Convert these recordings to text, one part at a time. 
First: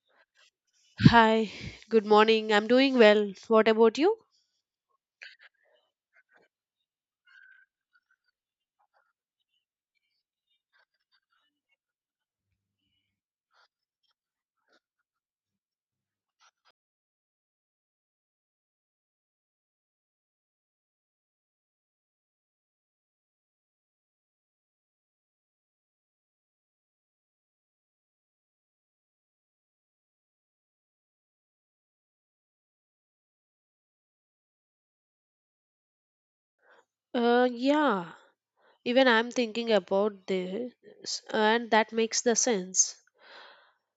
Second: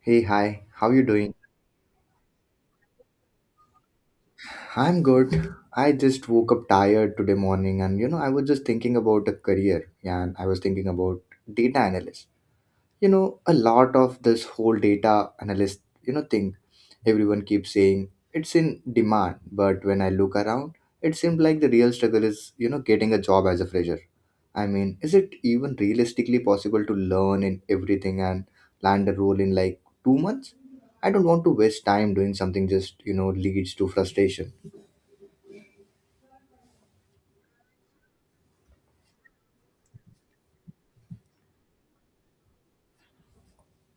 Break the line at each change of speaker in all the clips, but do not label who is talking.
Hey, hi. How you doing?
Hi, good morning. I'm doing well. What about you?
I'm good. I just woke up tired today morning and, I was just thinking about a career and I was thinking about data analyst. A lot of this whole data analyst thing, everyone keeps saying it's in demand, but when I look around, it seems like the real struggle is getting a job as a fresher. I mean, is it even realistically possible to learn in everything and land a role in like 2 months? I don't want to waste time doing something just leads to frustration.
Uh, yeah, even I'm thinking about this, and that makes the sense.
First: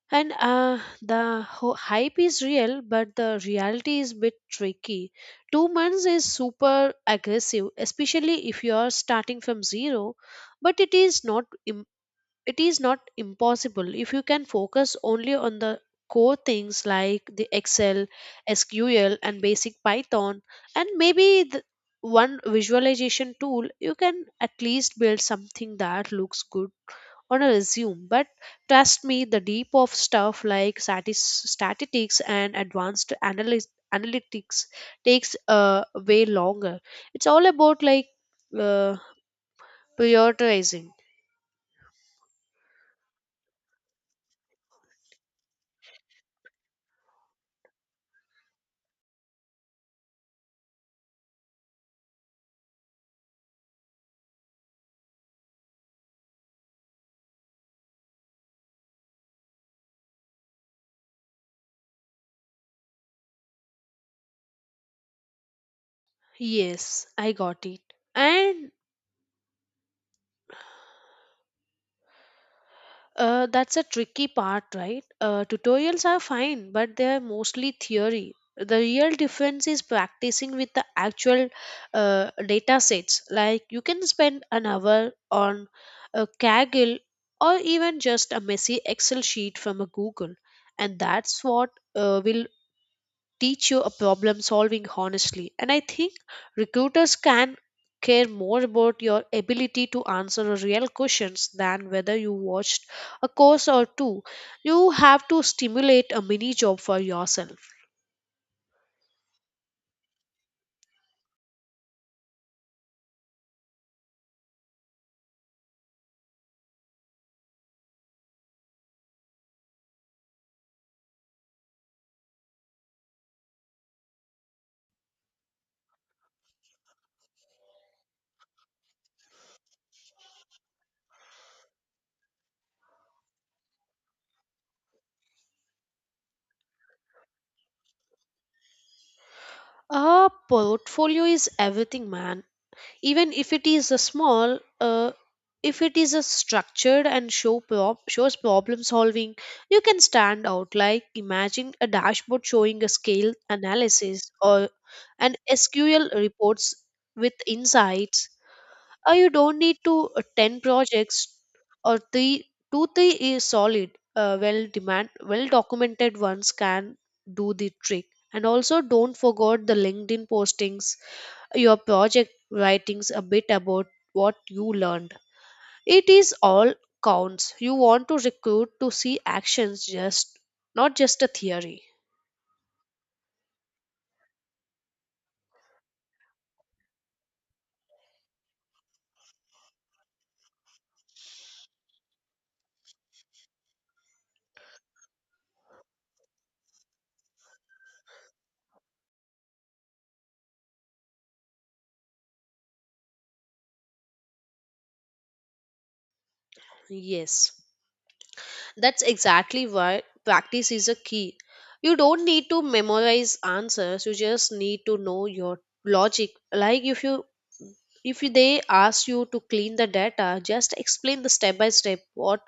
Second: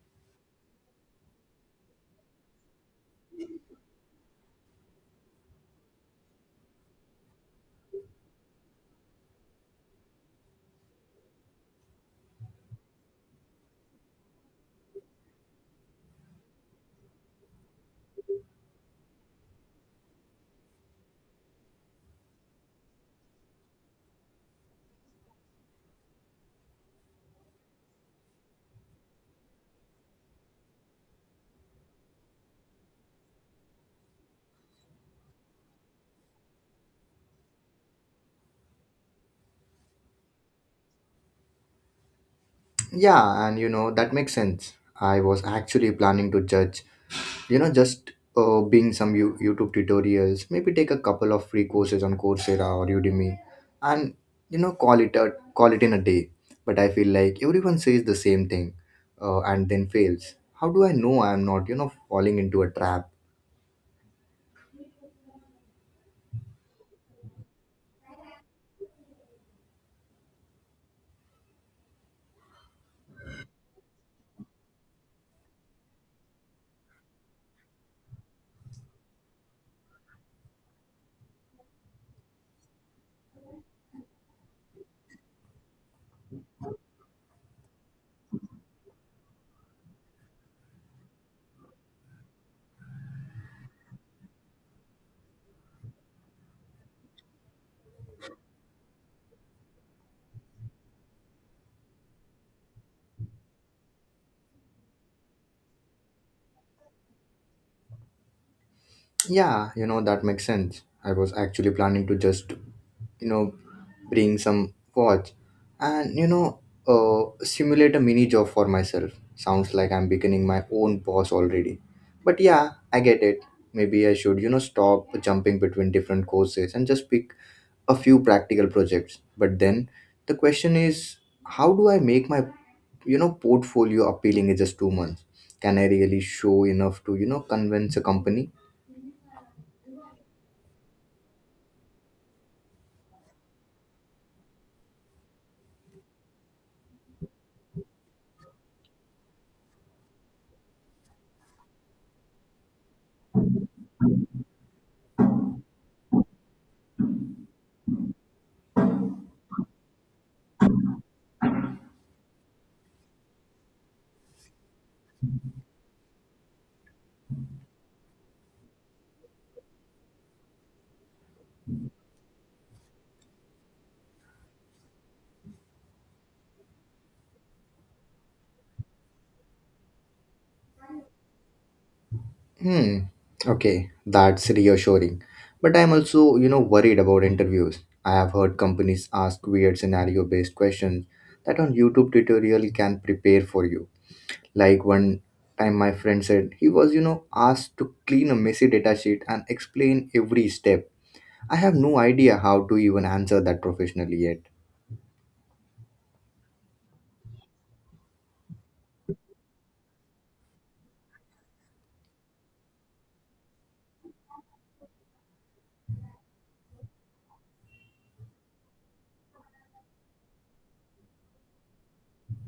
And the hype is real, but the reality is a bit tricky. 2 months is super aggressive, especially if you are starting from zero, but it is not impossible if you can focus only on the core things like the excel sql and basic python, and maybe the one visualization tool. You can at least build something that looks good on a resume. But trust me, the deep of stuff like statistics and advanced analysis analytics takes way longer. It's all about like uh, prioritizing.
Yeah, and that makes sense. I was actually planning to judge, you know just being some youtube tutorials, maybe take a couple of free courses on Coursera or Udemy, and you know call it a call it in a day. But I feel like everyone says the same thing, and then fails. How do I know I'm not, falling into a trap?
Yes, I got it. And that's a tricky part, right? Tutorials are fine, but they are mostly theory. The real difference is practicing with the actual data sets. Like you can spend an hour on a Kaggle or even just a messy Excel sheet from a Google, and that's what will teach you a problem solving. Honestly, and I think recruiters can care more about your ability to answer real questions than whether you watched a course or two. You have to stimulate a mini job for yourself.
Yeah, that makes sense. I was actually planning to just, you know bring some watch, and simulate a mini job for myself. Sounds like I'm becoming my own boss already. But yeah, I get it. Maybe I should, stop jumping between different courses and just pick a few practical projects. But then the question is, how do I make my, portfolio appealing in just 2 months? Can I really show enough to, convince a company?
A portfolio is everything, man. Even if it is a small, if it is a structured and shows problem solving, you can stand out. Like imagine a dashboard showing a scale analysis or an sql reports with insights. Or you don't need to 10 projects, or 3, 2 3 is solid. Uh, well demand, well documented ones can do the trick. And also, don't forget the linkedin postings, your project writings, a bit about what you learned. It is all counts. You want to recruit to see actions, just not just a theory.
Hmm. Okay, that's reassuring. But I'm also, worried about interviews. I have heard companies ask weird scenario-based questions that on YouTube tutorial can prepare for you. Like one time my friend said he was, asked to clean a messy data sheet and explain every step. I have no idea how to even answer that professionally yet.
Yes. That's exactly why practice is a key. You don't need to memorize answers, you just need to know your logic. Like if they ask you to clean the data, just explain the step by step what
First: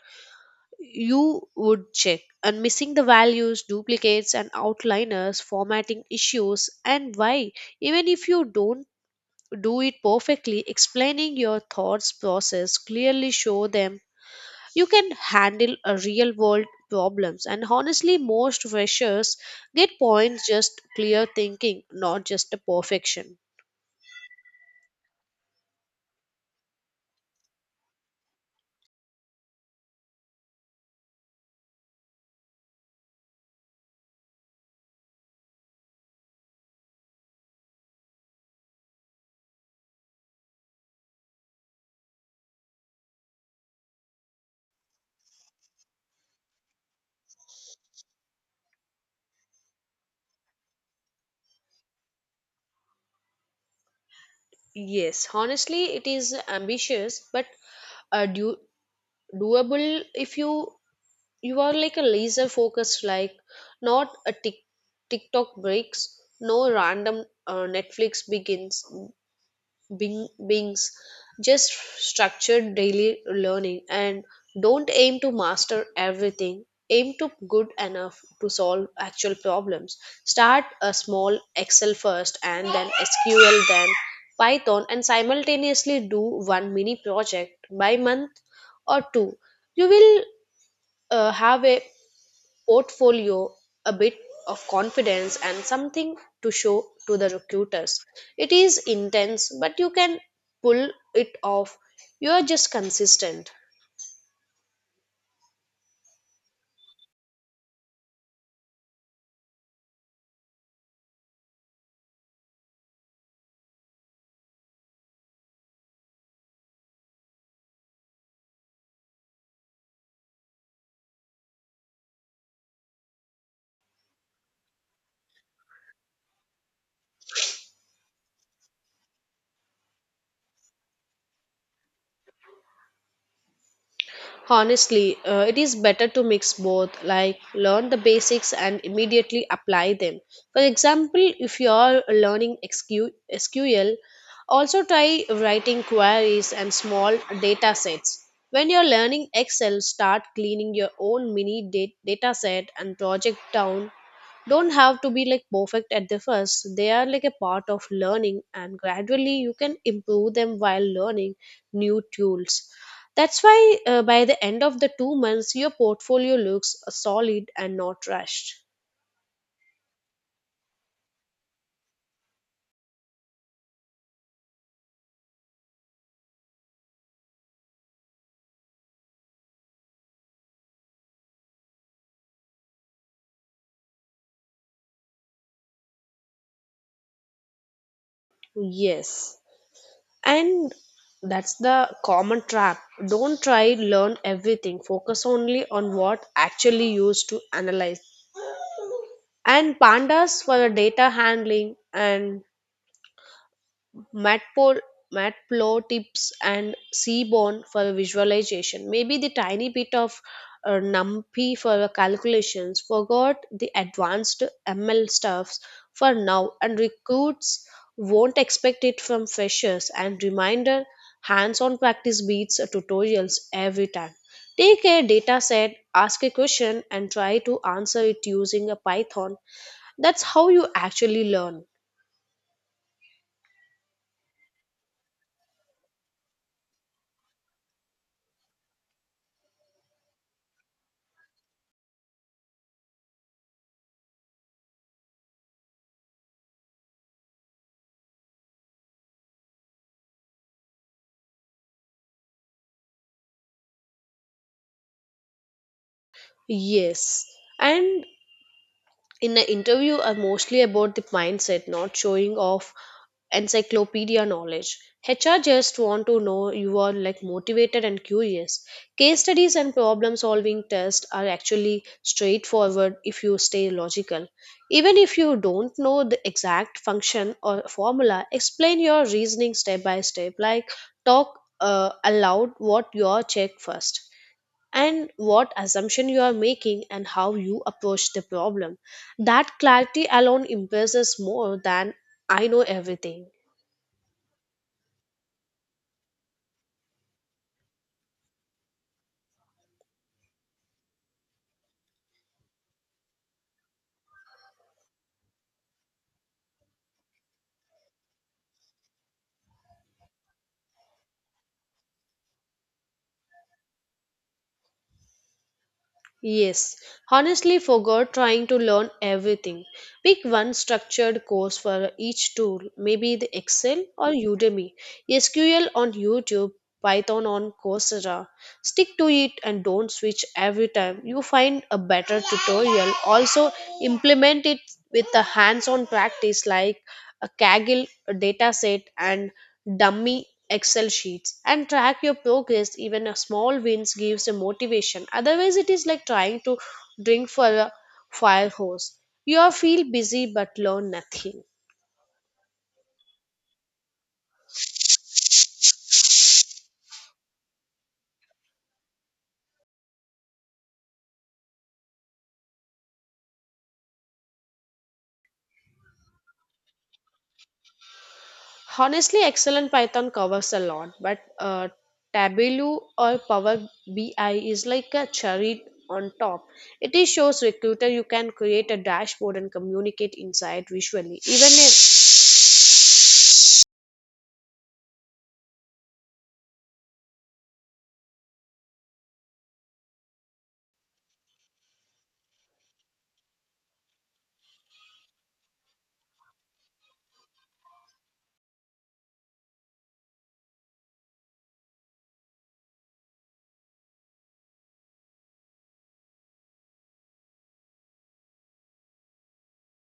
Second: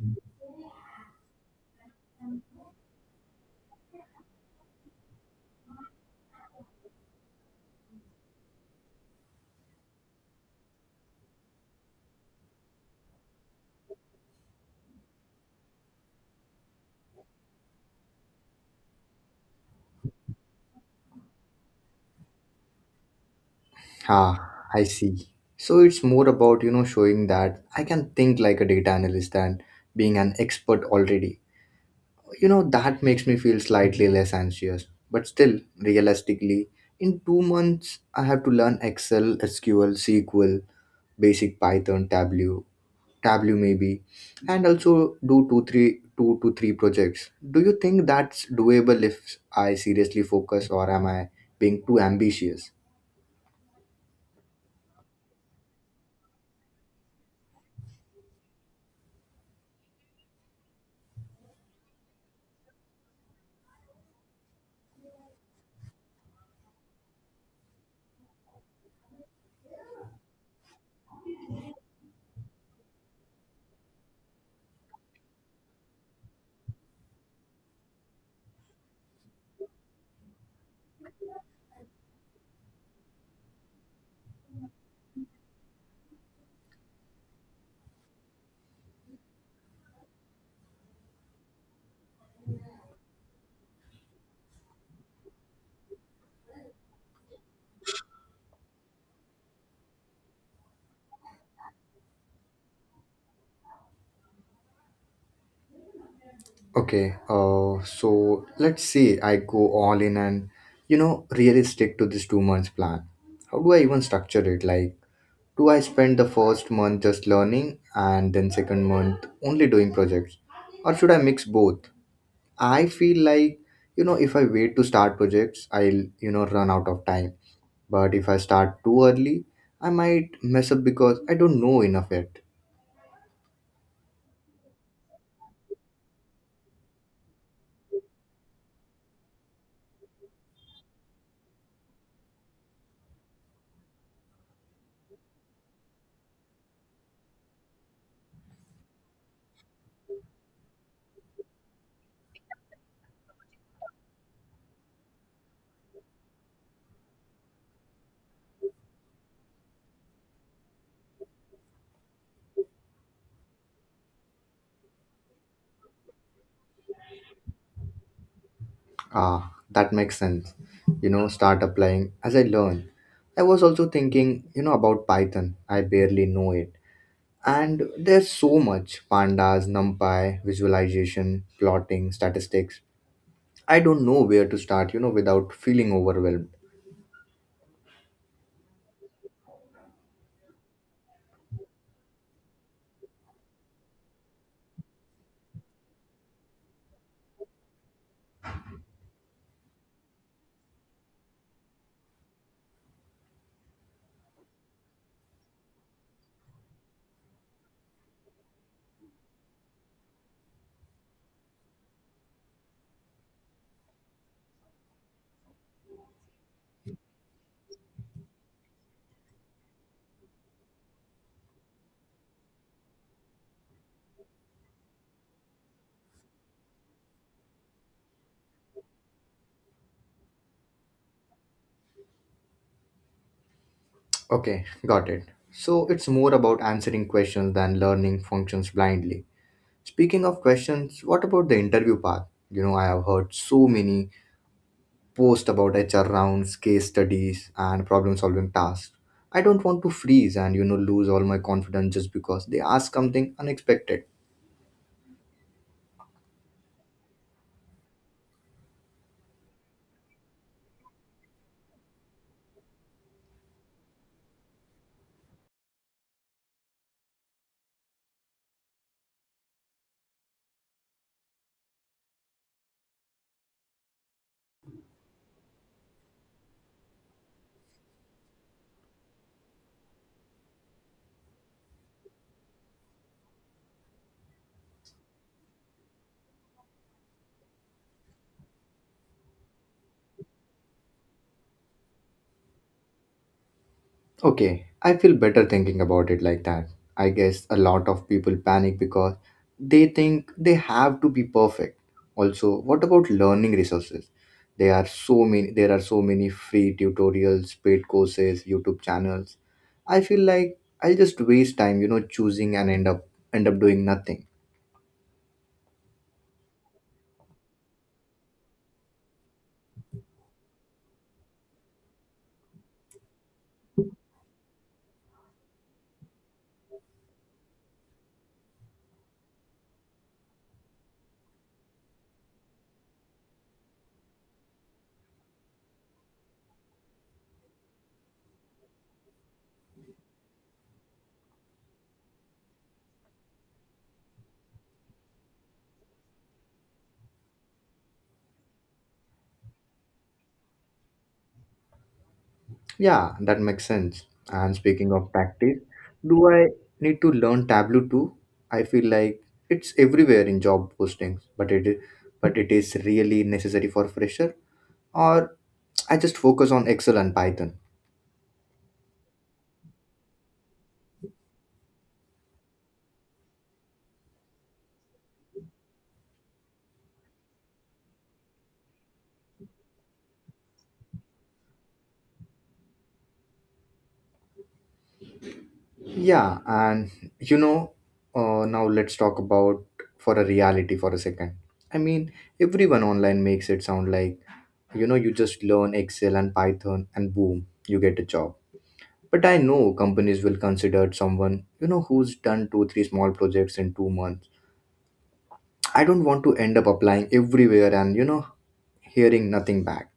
you would check, and missing the values, duplicates and outliners, formatting issues, and why. Even if you don't do it perfectly, explaining your thoughts process clearly show them you can handle a real world problems. And honestly, most freshers get points just clear thinking, not just a perfection.
Ah, I see. So it's more about, showing that I can think like a data analyst and being an expert already. That makes me feel slightly less anxious. But still, realistically, in 2 months, I have to learn Excel, SQL, basic Python, Tableau, maybe, and also do two to three projects. Do you think that's doable if I seriously focus, or am I being too ambitious?
Yes, honestly it is ambitious, but uh, do- doable if you are like a laser focused. Like not a tick tiktok breaks, no random netflix begins, bing bings. Just structured daily learning. And don't aim to master everything, aim to good enough to solve actual problems. Start a small excel first, and then sql, then python, and simultaneously do one mini project by month, or two. You will have a portfolio, a bit of confidence, and something to show to the recruiters. It is intense, but you can pull it off. You are just consistent.
Okay, so let's say I go all in and, really stick to this 2 months plan. How do I even structure it? Like, two, I spent the first month just learning, and then second month only doing projects. Or should I mix both? I feel like, if I wait to start projects, I'll, run out of time. But if I start too early, I might mess up because I don't know enough yet.
Honestly, it is better to mix both, like learn the basics and immediately apply them. For example, if you are learning SQ SQL, also try writing queries and small data sets. When you're learning Excel, start cleaning your own mini data set and project down. Don't have to be like perfect at the first, they are like a part of learning, and gradually you can improve them while learning new tools. That's why by the end of the 2 months, your portfolio looks solid and not rushed.
Ah, that makes sense. Start applying as I learn. I was also thinking, about Python. I barely know it. And there's so much pandas, numpy, visualization, plotting, statistics. I don't know where to start, without feeling overwhelmed.
Yes, and that's the common trap. Don't try learn everything, focus only on what actually used to analyze. And pandas for the data handling, and matplotlib, matplotlibs and seaborn for visualization, maybe the tiny bit of numpy for calculations. Forgot the advanced ml stuffs for now, and recruits won't expect it from freshers. And reminder, hands-on practice beats tutorials every time. Take a data set, ask a question, and try to answer it using a python. That's how you actually learn.
Okay, got it. So it's more about answering questions than learning functions blindly. Speaking of questions, what about the interview path? I have heard so many posts about HR rounds, case studies, and problem solving tasks. I don't want to freeze and, lose all my confidence just because they ask something unexpected.
Yes, and in an interview are mostly about the mindset, not showing off encyclopedia knowledge. HR just want to know you are like motivated and curious. Case studies and problem solving tests are actually straightforward if you stay logical. Even if you don't know the exact function or formula, explain your reasoning step by step. Like talk aloud what you check first, and what assumption you are making, and how you approach the problem. That clarity alone impresses more than I know everything.
Okay, I feel better thinking about it like that. I guess a lot of people panic because they think they have to be perfect. Also, what about learning resources? There are so many free tutorials, paid courses, YouTube channels. I feel like I'll just waste time, choosing and end up doing nothing.
Yes, honestly forgot trying to learn everything. Pick one structured course for each tool, maybe the Excel or Udemy, SQL on YouTube, Python on Coursera. Stick to it, and don't switch every time you find a better tutorial. Also, implement it with a hands on practice, like a Kaggle dataset and dummy Excel sheets, and track your progress. Even a small wins gives a motivation. Otherwise, it is like trying to drink for a fire hose. You feel busy but learn nothing.
Yeah, that makes sense. And speaking of tactics, do I need to learn Tableau too? I feel like it's everywhere in job postings, but it is really necessary for fresher. Or I just focus on Excel and Python.
Honestly, Excel and Python covers a lot, but Tableau or Power BI is like a cherry on top. It is shows recruiter you can create a dashboard and communicate inside visually. Even if
Yeah, and you know, now let's talk about for a reality for a second. I mean, everyone online makes it sound like you just learn Excel and Python and boom, you get a job. But I know companies will consider someone, who's done two, three small projects in 2 months. I don't want to end up applying everywhere and, hearing nothing back.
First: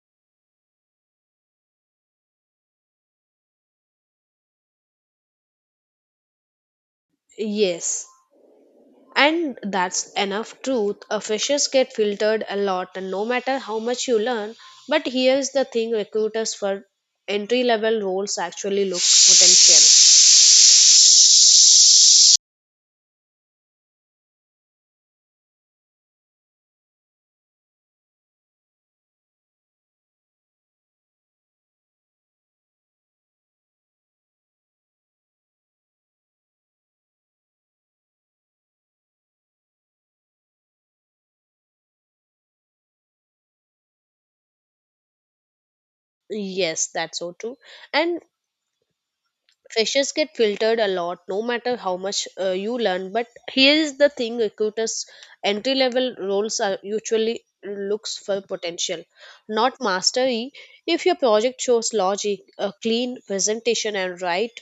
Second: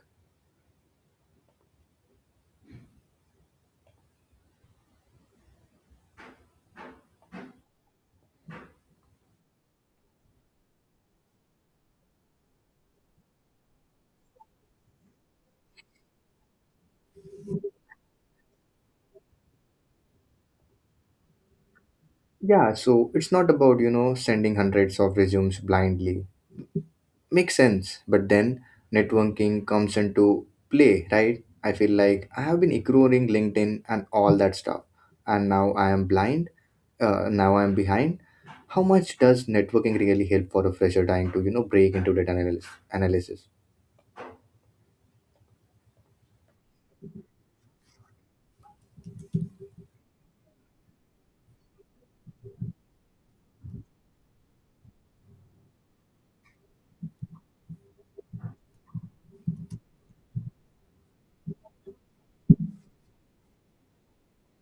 yes, and that's enough truth. Freshers get filtered a lot, and no matter how much you learn, but here's the thing: recruiters for entry level roles actually look potential.
Yeah, so it's not about, sending hundreds of resumes blindly. Makes sense. But then networking comes into play, right? I feel like I have been ignoring LinkedIn and all that stuff. And now I am blind. Now I am behind. How much does networking really help for a fresher trying to, break into data analysis?
Yes, that's so true. And freshers get filtered a lot, no matter how much you learn. But here is the thing, recruiters entry level roles are usually looks for potential, not mastery. If your project shows logic, a clean presentation and right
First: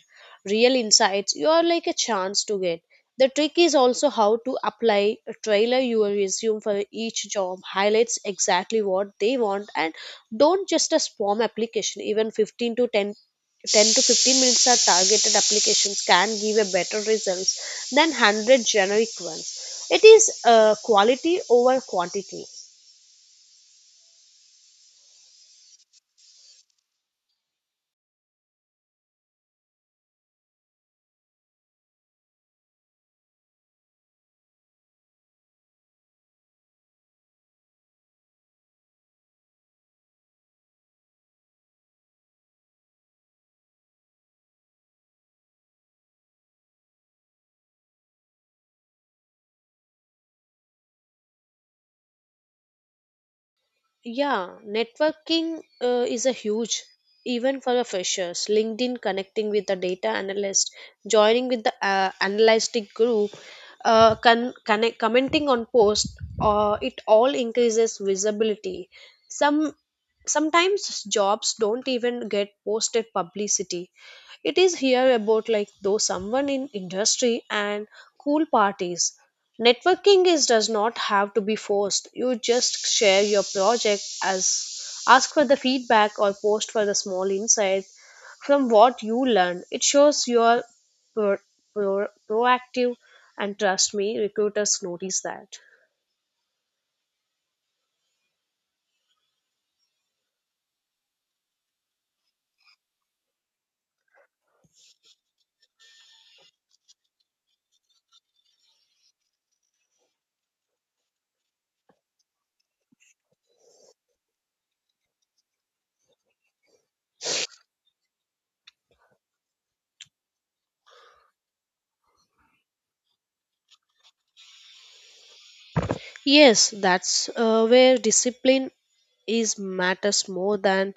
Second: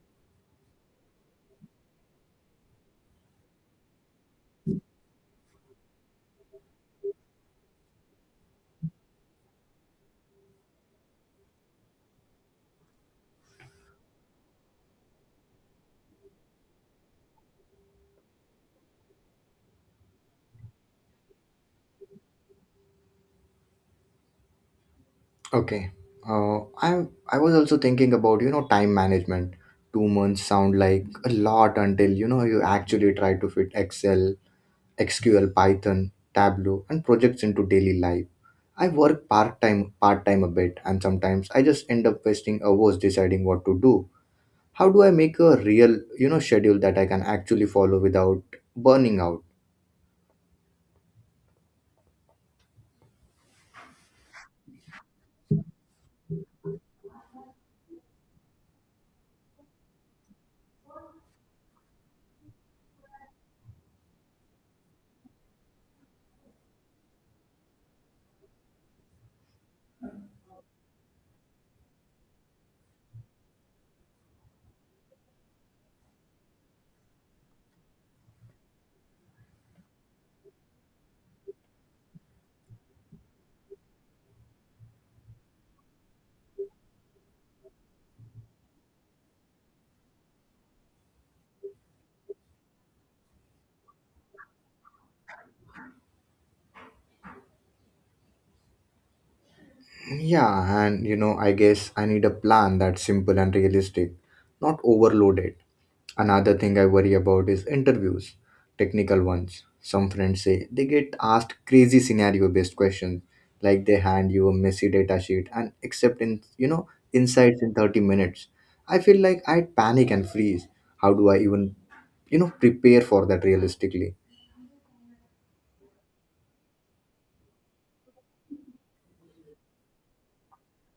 real insights, you are like a chance to get. The trick is also how to apply a trailer your resume for each job highlights exactly what they want. And don't just a spam application. Even 15 to 10, 10 to 15 minutes are targeted applications can give a better results than 100 generic ones. It is quality over quantity.
Okay. I was also thinking about, time management. 2 months sound like a lot until, you actually try to fit Excel, SQL, Python, Tableau, and projects into daily life. I work part-time, a bit, and sometimes I just end up wasting hours deciding what to do. How do I make a real, schedule that I can actually follow without burning out?
Yeah, networking is a huge, even for the freshers. LinkedIn connecting with the data analyst, joining with the analytic group, connect, commenting on posts, it all increases visibility. Some Sometimes jobs don't even get posted publicity. It is here about like though someone in industry and cool parties. Networking is does not have to be forced, you just share your project as ask for the feedback or post for the small insight from what you learn. It shows you are pro- proactive, and trust me, recruiters notice that.
Yeah, and I guess I need a plan that's simple and realistic, not overloaded. Another thing I worry about is interviews, technical ones. Some friends say they get asked crazy scenario based questions, like they hand you a messy data sheet and accept in insights in 30 minutes. I feel like I'd panic and freeze. How do I even, prepare for that realistically?
Yes, that's where discipline is matters more than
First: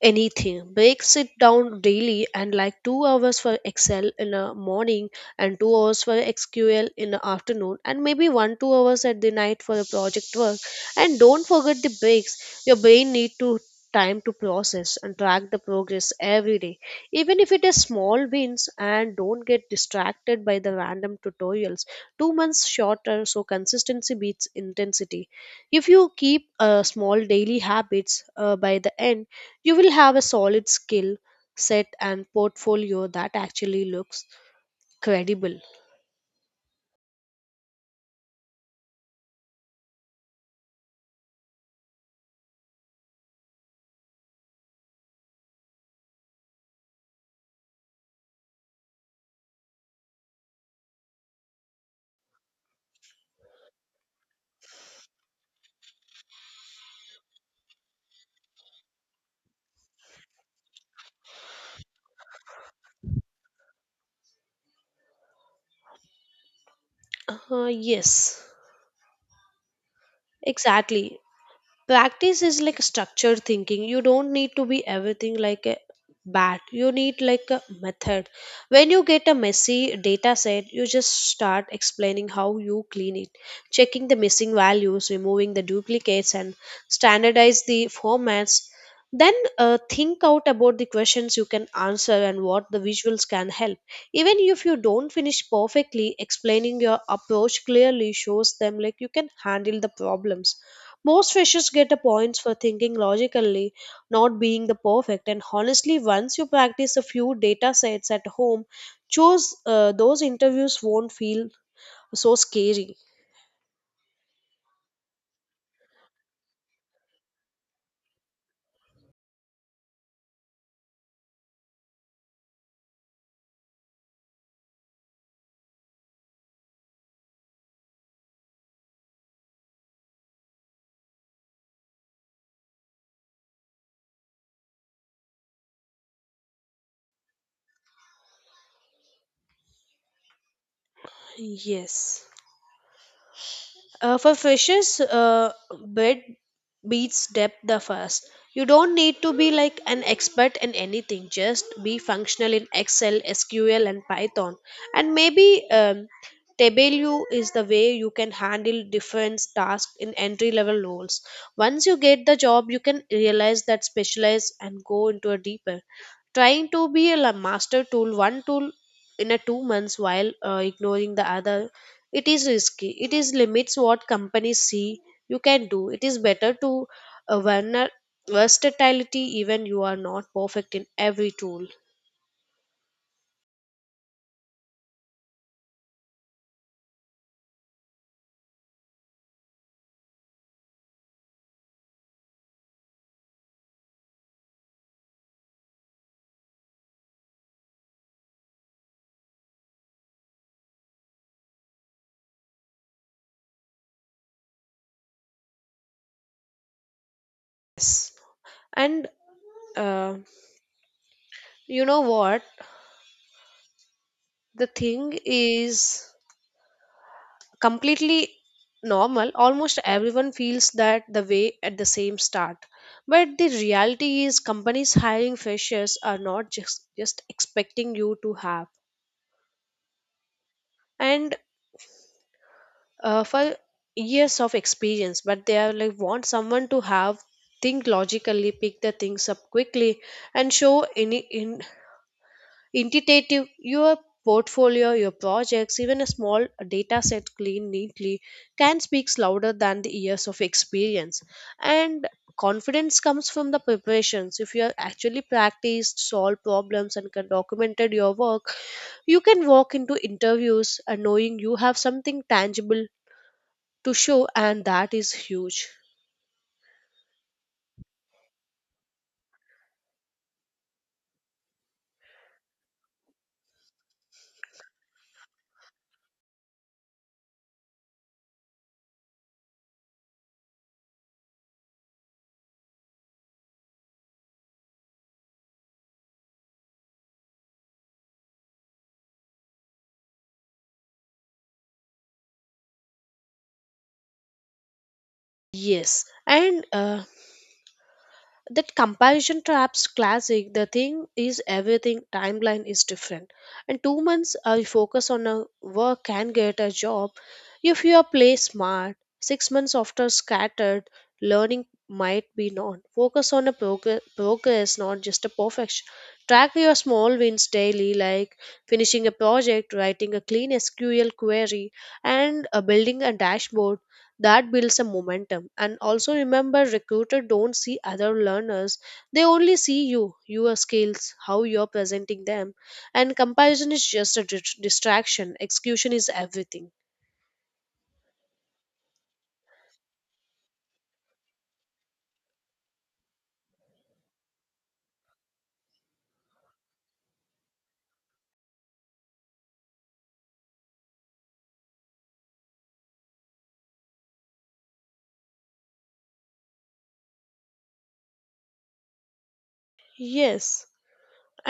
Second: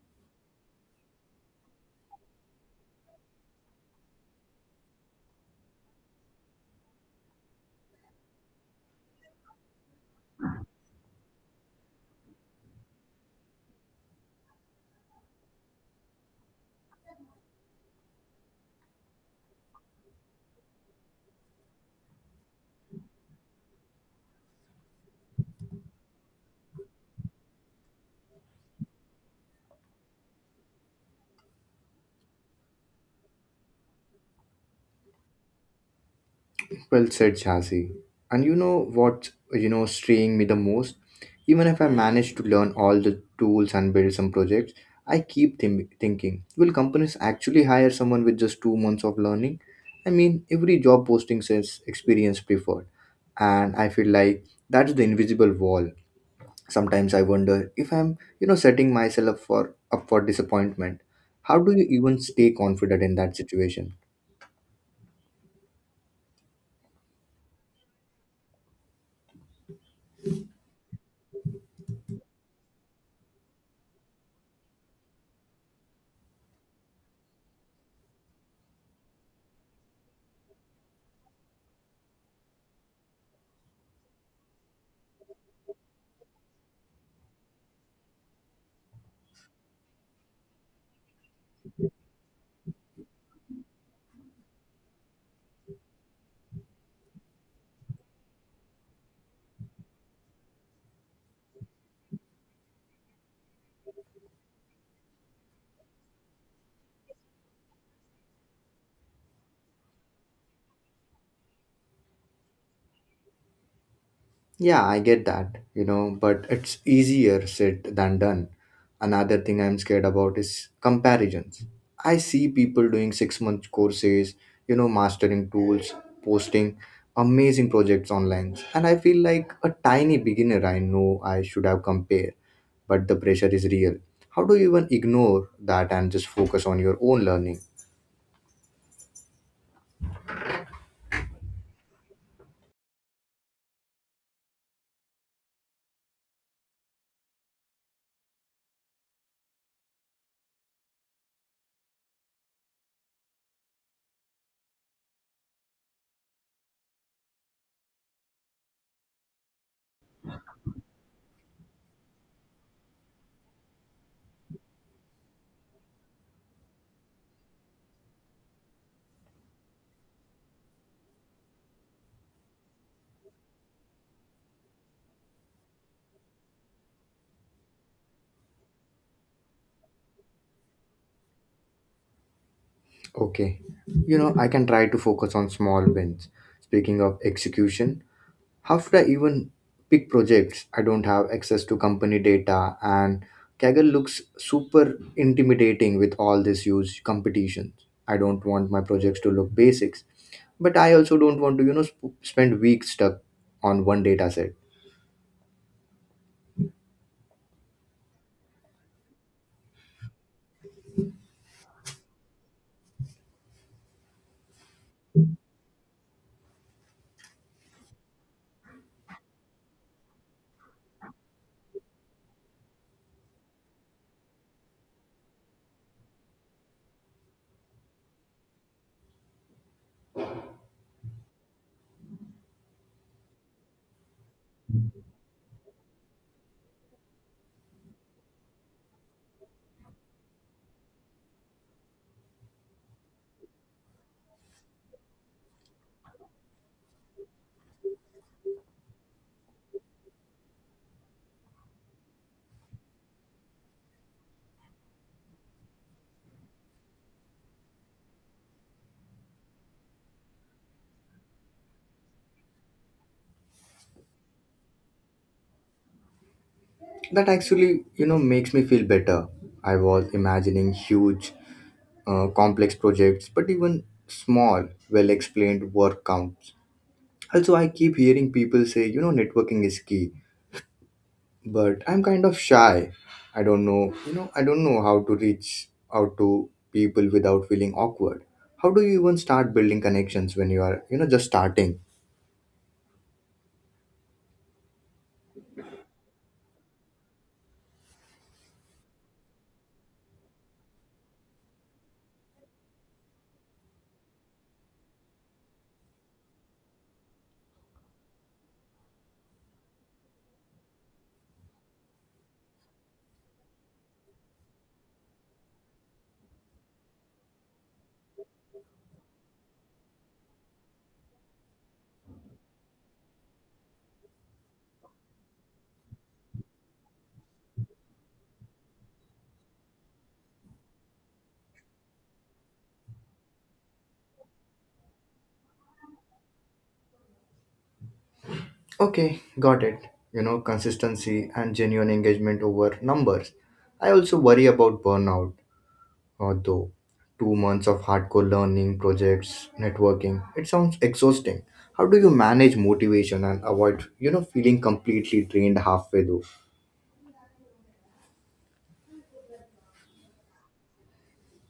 anything. Breaks it down daily, and like 2 hours for Excel in the morning, and 2 hours for SQL in the afternoon, and maybe 1 2 hours at the night for the project work. And don't forget the breaks. Your brain need to time to process, and track the progress every day, even if it is small wins. And don't get distracted by the random tutorials. 2 months shorter, so consistency beats intensity. If you keep small daily habits, by the end you will have a solid skill set and portfolio that actually looks credible.
Well said, Chasi. And you know what you know straying me the most? Even if I manage to learn all the tools and build some projects, I keep thinking, will companies actually hire someone with just 2 months of learning? I mean, every job posting says experience preferred, and I feel like that's the invisible wall. Sometimes I wonder if I'm, setting myself up for disappointment. How do you even stay confident in that situation?
Yes, exactly. Practice is like structured thinking. You don't need to be everything like a bat, you need like a method. When you get a messy data set, you just start explaining how you clean it, checking the missing values, removing the duplicates, and standardize the formats. Then think out about the questions you can answer, and what the visuals can help. Even if you don't finish perfectly, explaining your approach clearly shows them like you can handle the problems. Most freshers get a points for thinking logically, not being the perfect. And honestly, once you practice a few data sets at home, choose those interviews won't feel so scary.
Yeah, I get that, but it's easier said than done. Another thing I'm scared about is comparisons. I see people doing 6-month courses, mastering tools, posting amazing projects online, and I feel like a tiny beginner. I know I should have compared, but the pressure is real. How do you even ignore that and just focus on your own learning?
Yes. For fishes, bed beats depth the fast. You don't need to be like an expert in anything. Just be functional in Excel, SQL, and Python. And maybe Tableau is the way, you can handle different tasks in entry level roles. Once you get the job, you can realize that specialize and go into a deeper. Trying to be a master tool, one tool in a 2 months, while ignoring the other, it is risky, it is limits what companies see you can do. It is better to uh, verna- versatility, even you are not perfect in every tool.
Okay, I can try to focus on small wins. Speaking of execution, after I even pick projects, I don't have access to company data, and Kaggle looks super intimidating with all this huge competition. I don't want my projects to look basics, but I also don't want to, spend weeks stuck on one data set.
Yes, and uh, you know what, the thing is completely normal, almost everyone feels that the way at the same start. But the reality is companies hiring freshers are not just expecting you to have and for years of experience, but they are like want someone to have think logically, pick the things up quickly, and show any in Intuitive, your portfolio, your projects. Even a small data set cleaned neatly can speak louder than the years of experience. And confidence comes from the preparations. If you are actually practiced, solved problems, and can documented your work, you can walk into interviews and knowing you have something tangible to show, and that is huge.
That actually, makes me feel better. I was imagining huge, complex projects, but even small, well explained work counts. Also, I keep hearing people say, networking is key, but I'm kind of shy. I don't know how to reach out to people without feeling awkward. How do you even start building connections when you are, just starting?
Yes, and that comparison traps classic. The thing is everything timeline is different, and 2 months I focus on a work can get a job if you are play smart. 6 months after scattered learning might be not focus on a progress, not just a perfection. Track your small wins daily like finishing a project, writing a clean sql query, and building a dashboard. That builds a momentum. And also remember, recruiter don't see other learners, they only see you, your skills, how you're presenting them. And comparison is just a distraction. Execution is everything.
Okay, got it. Consistency and genuine engagement over numbers. I also worry about burnout, although 2 months of hardcore learning, projects, networking, it sounds exhausting. How do you manage motivation and avoid, feeling completely drained halfway through?
Yes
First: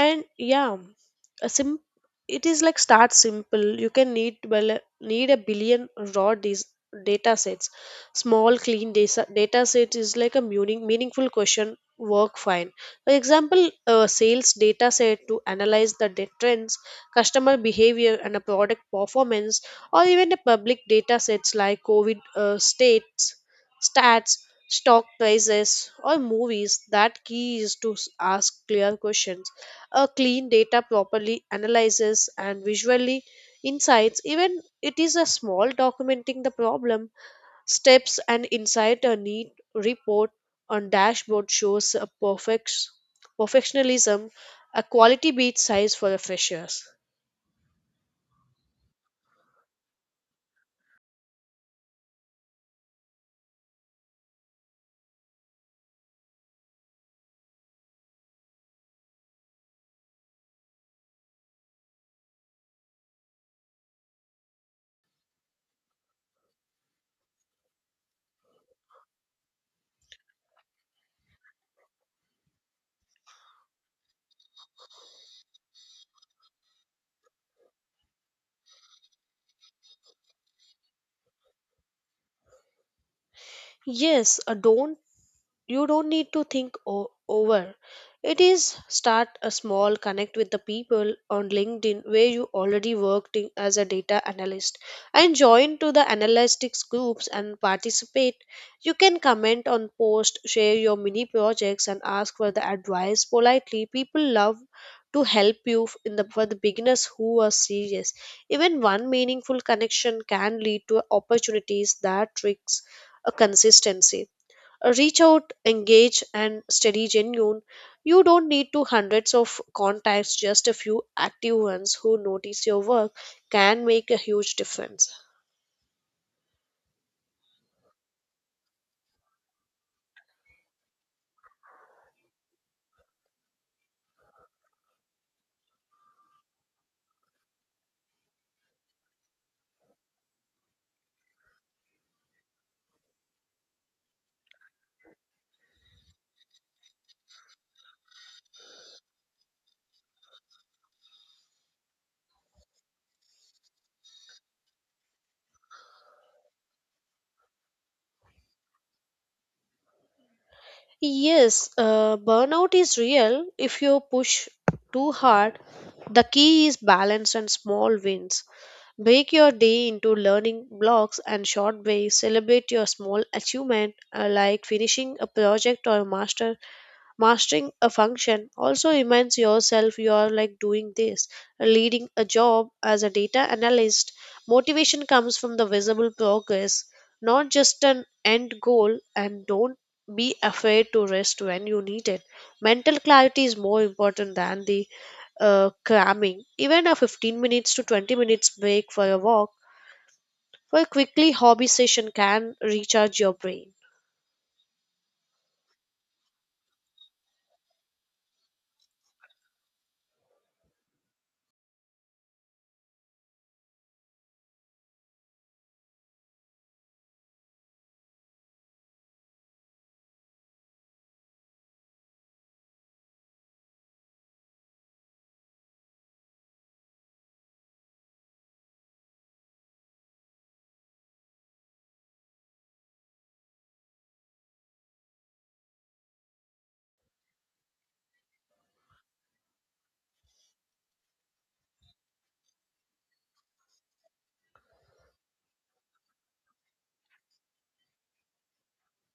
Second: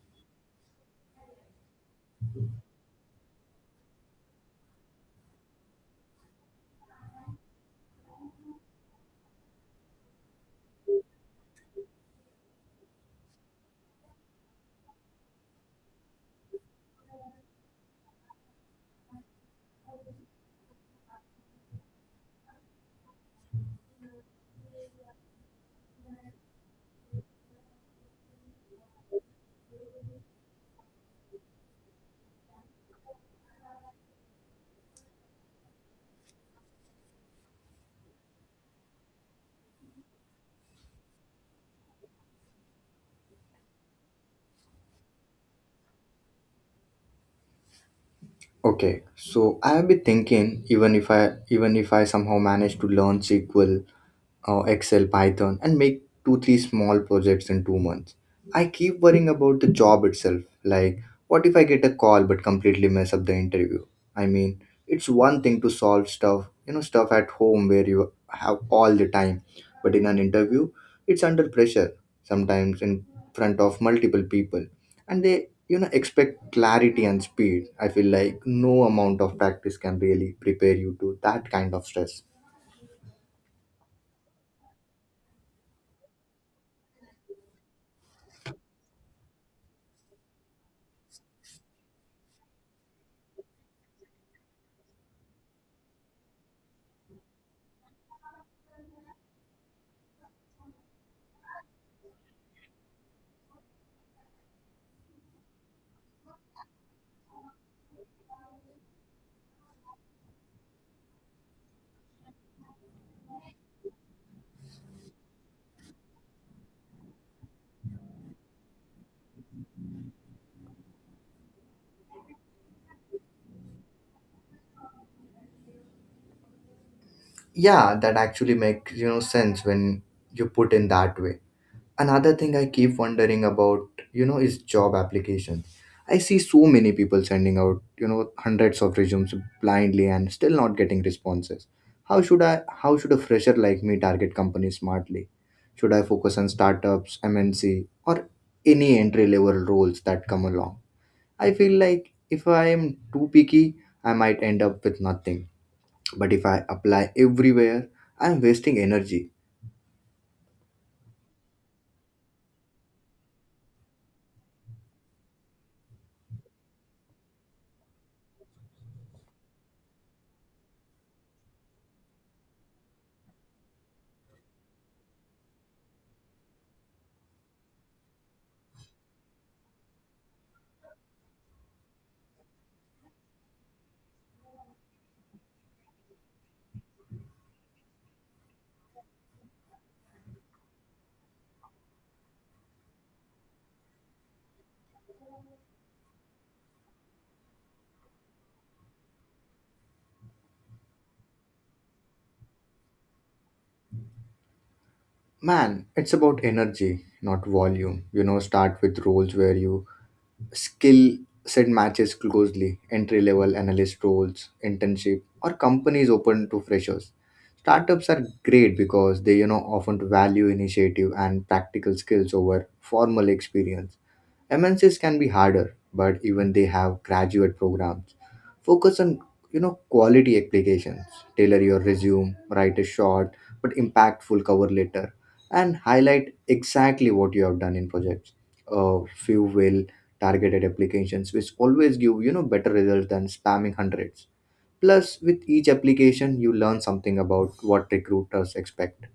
and yeah a sim It is like, start simple. You can need, well, need a billion raw data sets. Small clean data set is like a meaningful question work fine. For example, a sales data set to analyze the trends, customer behavior, and a product performance. Or even the public data sets like covid, states, stats, stock prices or movies. That key is to ask clear questions, a clean data properly analyzes and visually insights, even it is a small. Documenting the problem, steps and insight, a neat report on dashboard shows a perfectionism. A quality beat size for the freshers.
Okay, so I have been thinking, even if I somehow manage to learn SQL, Excel, Python, and make two, three small projects in 2 months. I keep worrying about the job itself. Like, what if I get a call but completely mess up the interview? I mean, it's one thing to solve stuff at home where you have all the time, but in an interview, it's under pressure, sometimes in front of multiple people, and they expect clarity and speed. I feel like no amount of practice can really prepare you to that kind of stress.
Yes don't You don't need to think over it. Is start a small, connect with the people on linkedin where you already worked in as a data analyst, and join to the analytics groups and participate. You can comment on posts, share your mini projects, and ask for the advice politely. People love to help you in the for the beginners who are serious. Even one meaningful connection can lead to opportunities. That tricks a consistency, reach out, engage, and study genuine. You don't need to hundreds of contacts, just a few active ones who notice your work can make a huge difference.
Yeah, that actually makes sense when you put in that way. Another thing I keep wondering about, is job applications. I see so many people sending out, hundreds of resumes blindly and still not getting responses. How should a fresher like me target companies smartly? Should I focus on startups, MNC, or any entry level roles that come along? I feel like if I am too picky, I might end up with nothing. But if I apply everywhere, I'm wasting energy.
Yes burnout is real if you push too hard. The key is balance and small wins. Break your day into learning blocks and short ways, celebrate your small achievement, like finishing a project or mastering a function. Also reminds yourself you are like doing this, leading a job as a data analyst. Motivation comes from the visible progress, not just an end goal. And don't be afraid to rest when you need it. Mental clarity is more important than the cramming. Even a 15 minutes to 20 minutes break for a walk, for a quickly hobby session, can recharge your brain.
Man, it's about energy, not volume. Start with roles where you skill set matches closely, entry level analyst roles, internship, or companies open to freshers. Startups are great because they, often value initiative and practical skills over formal experience. MNCs can be harder, but even they have graduate programs. Focus on quality applications. Tailor your resume, write a short but impactful cover letter, and highlight exactly what you have done in projects. A few well targeted applications which always give better results than spamming hundreds. Plus, with each application, you learn something about what recruiters expect.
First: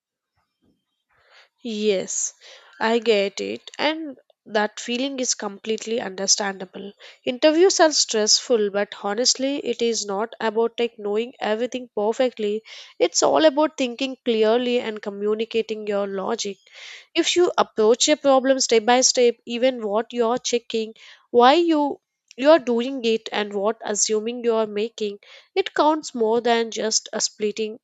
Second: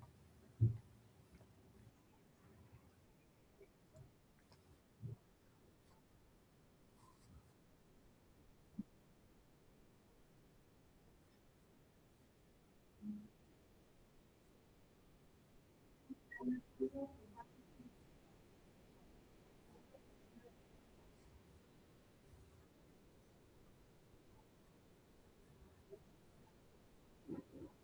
Yes, I get it, and that feeling is completely understandable. Interviews are stressful, but honestly, it is not about like knowing everything perfectly. It's all about thinking clearly and communicating your logic. If you approach a problem step by step, even what you're checking, why you're doing it, and what assuming you're making, it counts more than just a splitting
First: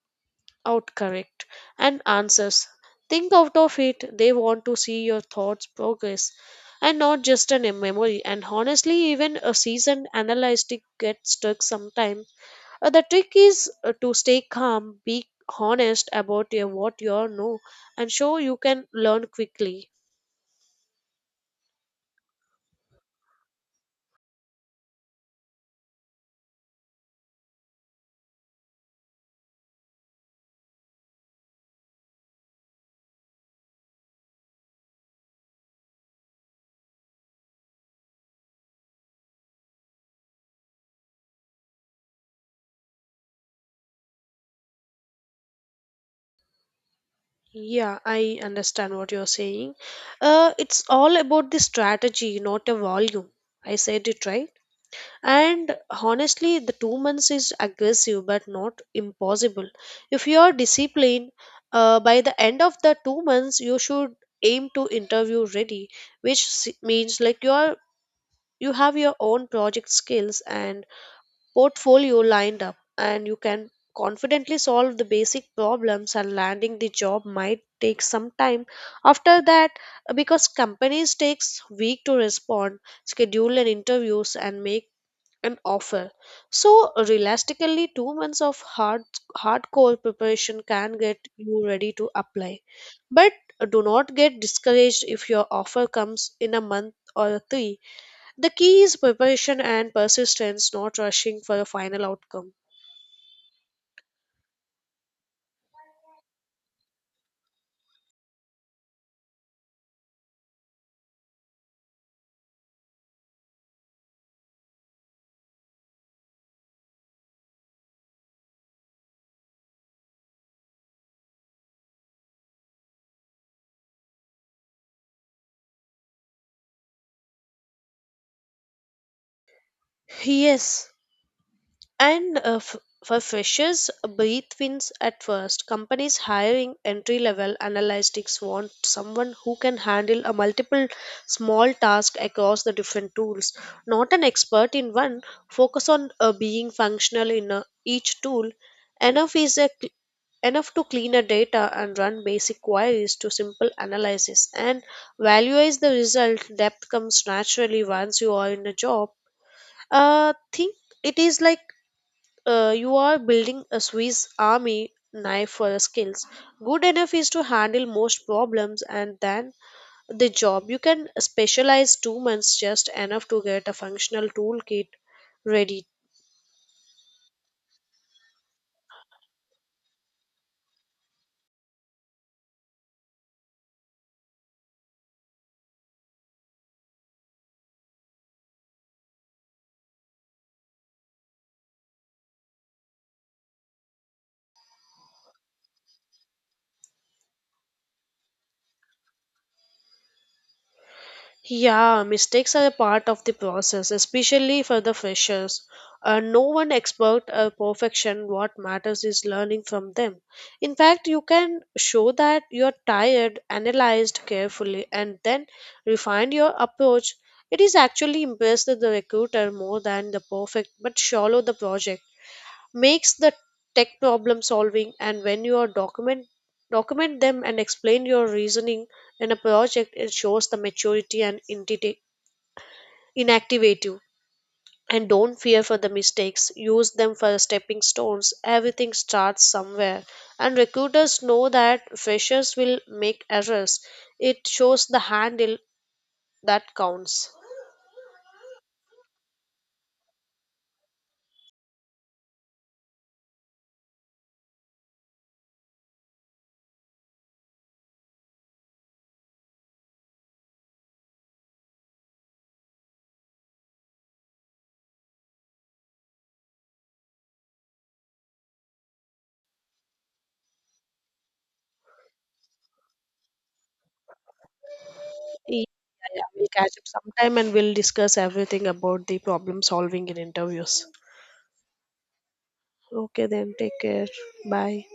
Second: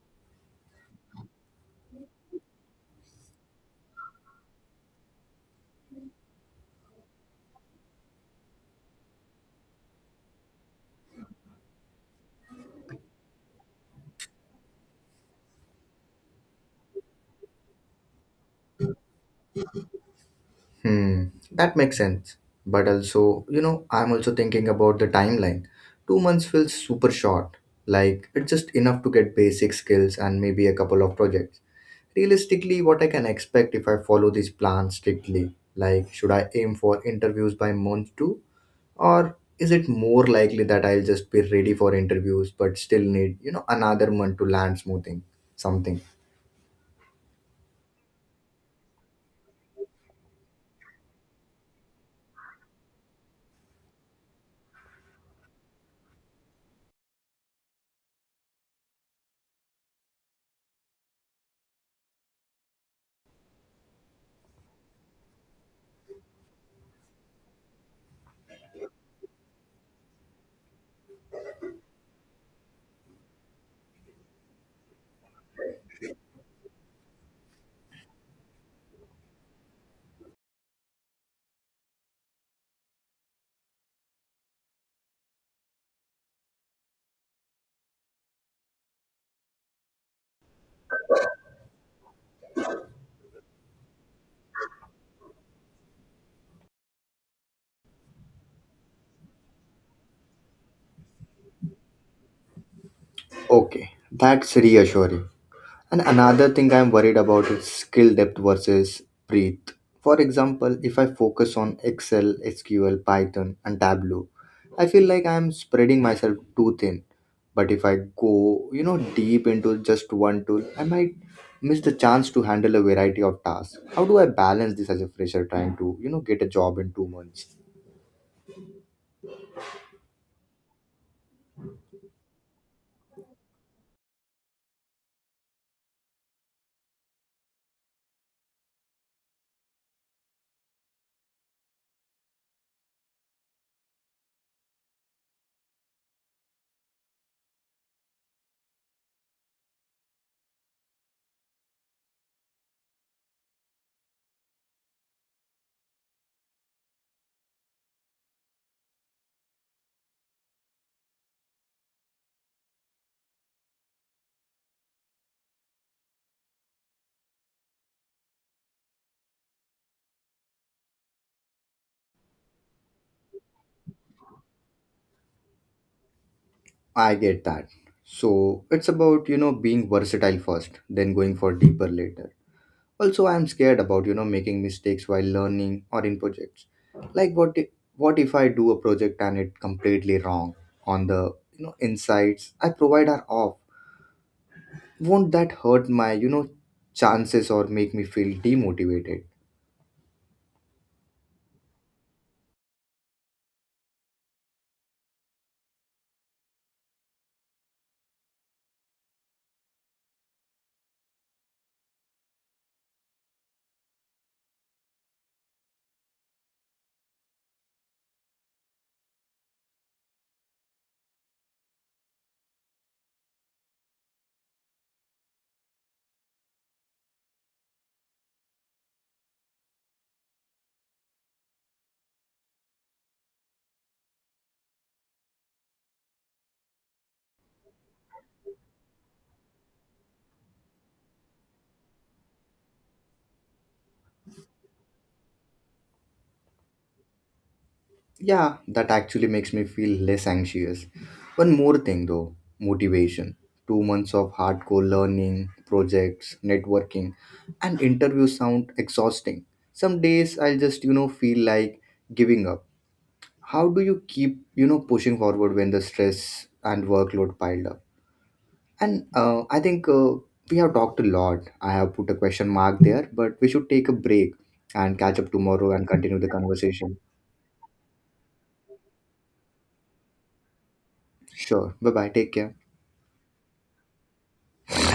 out correct and answers. Think out of it. They want to see your thoughts progress, and not just an memory. And honestly, even a seasoned analyst gets stuck sometimes. The trick is to stay calm, be honest about your, what you know, and show you can learn quickly.
Hmm, that makes sense. But also, I'm also thinking about the timeline. 2 months feels super short. Like, it's just enough to get basic skills and maybe a couple of projects. Realistically, what I can expect if I follow this plan strictly? Like, should I aim for interviews by month two? Or is it more likely that I'll just be ready for interviews but still need, another month to land smoothing something?
Yeah, I understand what you're saying. It's all about the strategy, not a volume. I said it right. And honestly, the 2 months is aggressive but not impossible. If you are disciplined, by the end of the 2 months, you should aim to interview ready, which means like you are you have your own project skills and portfolio lined up, and you can confidently solve the basic problems. And landing the job might take some time after that, because companies takes week to respond, schedule an interviews, and make an offer. So realistically, 2 months of hardcore preparation can get you ready to apply. But do not get discouraged if your offer comes in a month or three. The key is preparation and persistence, not rushing for a final outcome.
Okay, that's reassuring. And another thing I'm worried about is skill depth versus breadth. For example, if I focus on Excel, SQL, Python, and Tableau, I feel like I'm spreading myself too thin. But if I go, deep into just one tool, I might miss the chance to handle a variety of tasks. How do I balance this as a fresher trying to, get a job in 2 months?
Yes, and for freshers, breathe wins at first. Companies hiring entry level analytics want someone who can handle a multiple small tasks across the different tools. Not an expert in one, focus on being functional in each tool. Enough is a cl- Enough to clean a data and run basic queries to simple analysis and value the result. Depth comes naturally once you are in a job. Think it is like, you are building a Swiss army knife for the skills. Good enough is to handle most problems and then the job. You can specialize. 2 months just enough to get a functional toolkit ready.
I get that. So it's about, being versatile first, then going for deeper later. Also, I'm scared about, making mistakes while learning or in projects. Like, what if I do a project and it completely wrong on the, insights I provide are off. Won't that hurt my, chances or make me feel demotivated?
Yeah, mistakes are a part of the process, especially for the freshers. No one expert or perfection. What matters is learning from them. In fact, you can show that you are tired, analyzed carefully, and then refine your approach. It is actually impressed the recruiter more than the perfect but shallow the project. Makes the tech problem solving. And when you are document them and explain your reasoning in a project, it shows the maturity and inactivative. And don't fear for the mistakes, use them for stepping stones. Everything starts somewhere, and recruiters know that freshers will make errors. It shows the handle that counts.
Yeah, that actually makes me feel less anxious. One more thing though, motivation. 2 months of hardcore learning, projects, networking and interviews sound exhausting. Some days I'll just, feel like giving up. How do you keep, pushing forward when the stress and workload piled up? And I think, we have talked a lot. I have put a question mark there, but we should take a break and catch up
yeah,
tomorrow and continue
yeah,
the
we'll catch up
conversation.
sometime, and we'll discuss everything about the problem solving in interviews.
Sure, bye bye, take care.
Okay then, take care. Bye.